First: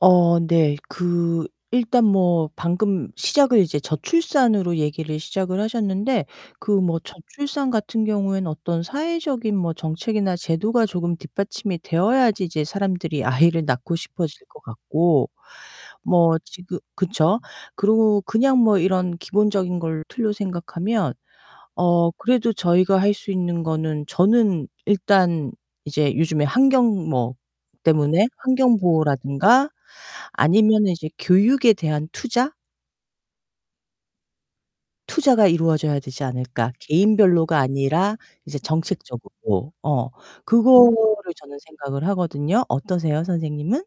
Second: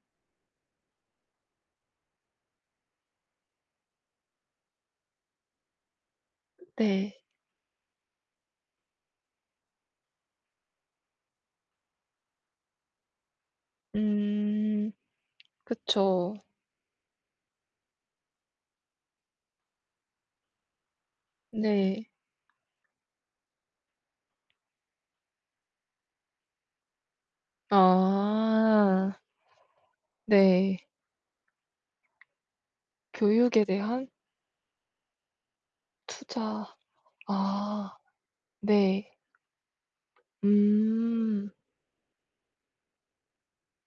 어 네. 그 일단 뭐 방금 시작을 이제 저출산으로 얘기를 시작을 하셨는데 그 뭐 네. 저출산 같은 경우에는 어떤 사회적인 뭐 정책이나 제도가 조금 뒷받침이 되어야지 이제 사람들이 아이를 낳고 싶어질 것 음. 같고. 그쵸. 뭐 지금 그쵸. 그러고 그냥 뭐 이런 기본적인 걸 틀로 생각하면 네. 어 그래도 저희가 할 수 있는 거는 저는 일단 이제 요즘에 환경 뭐 때문에 환경 아. 보호라든가 네. 아니면은 이제 교육에 대한 투자? 교육에 대한 투자가 이루어져야 되지 투자. 않을까? 개인별로가 아. 아니라 이제 네. 정책적으로. 어. 그거를 음. 저는 생각을 하거든요. 어떠세요 선생님은?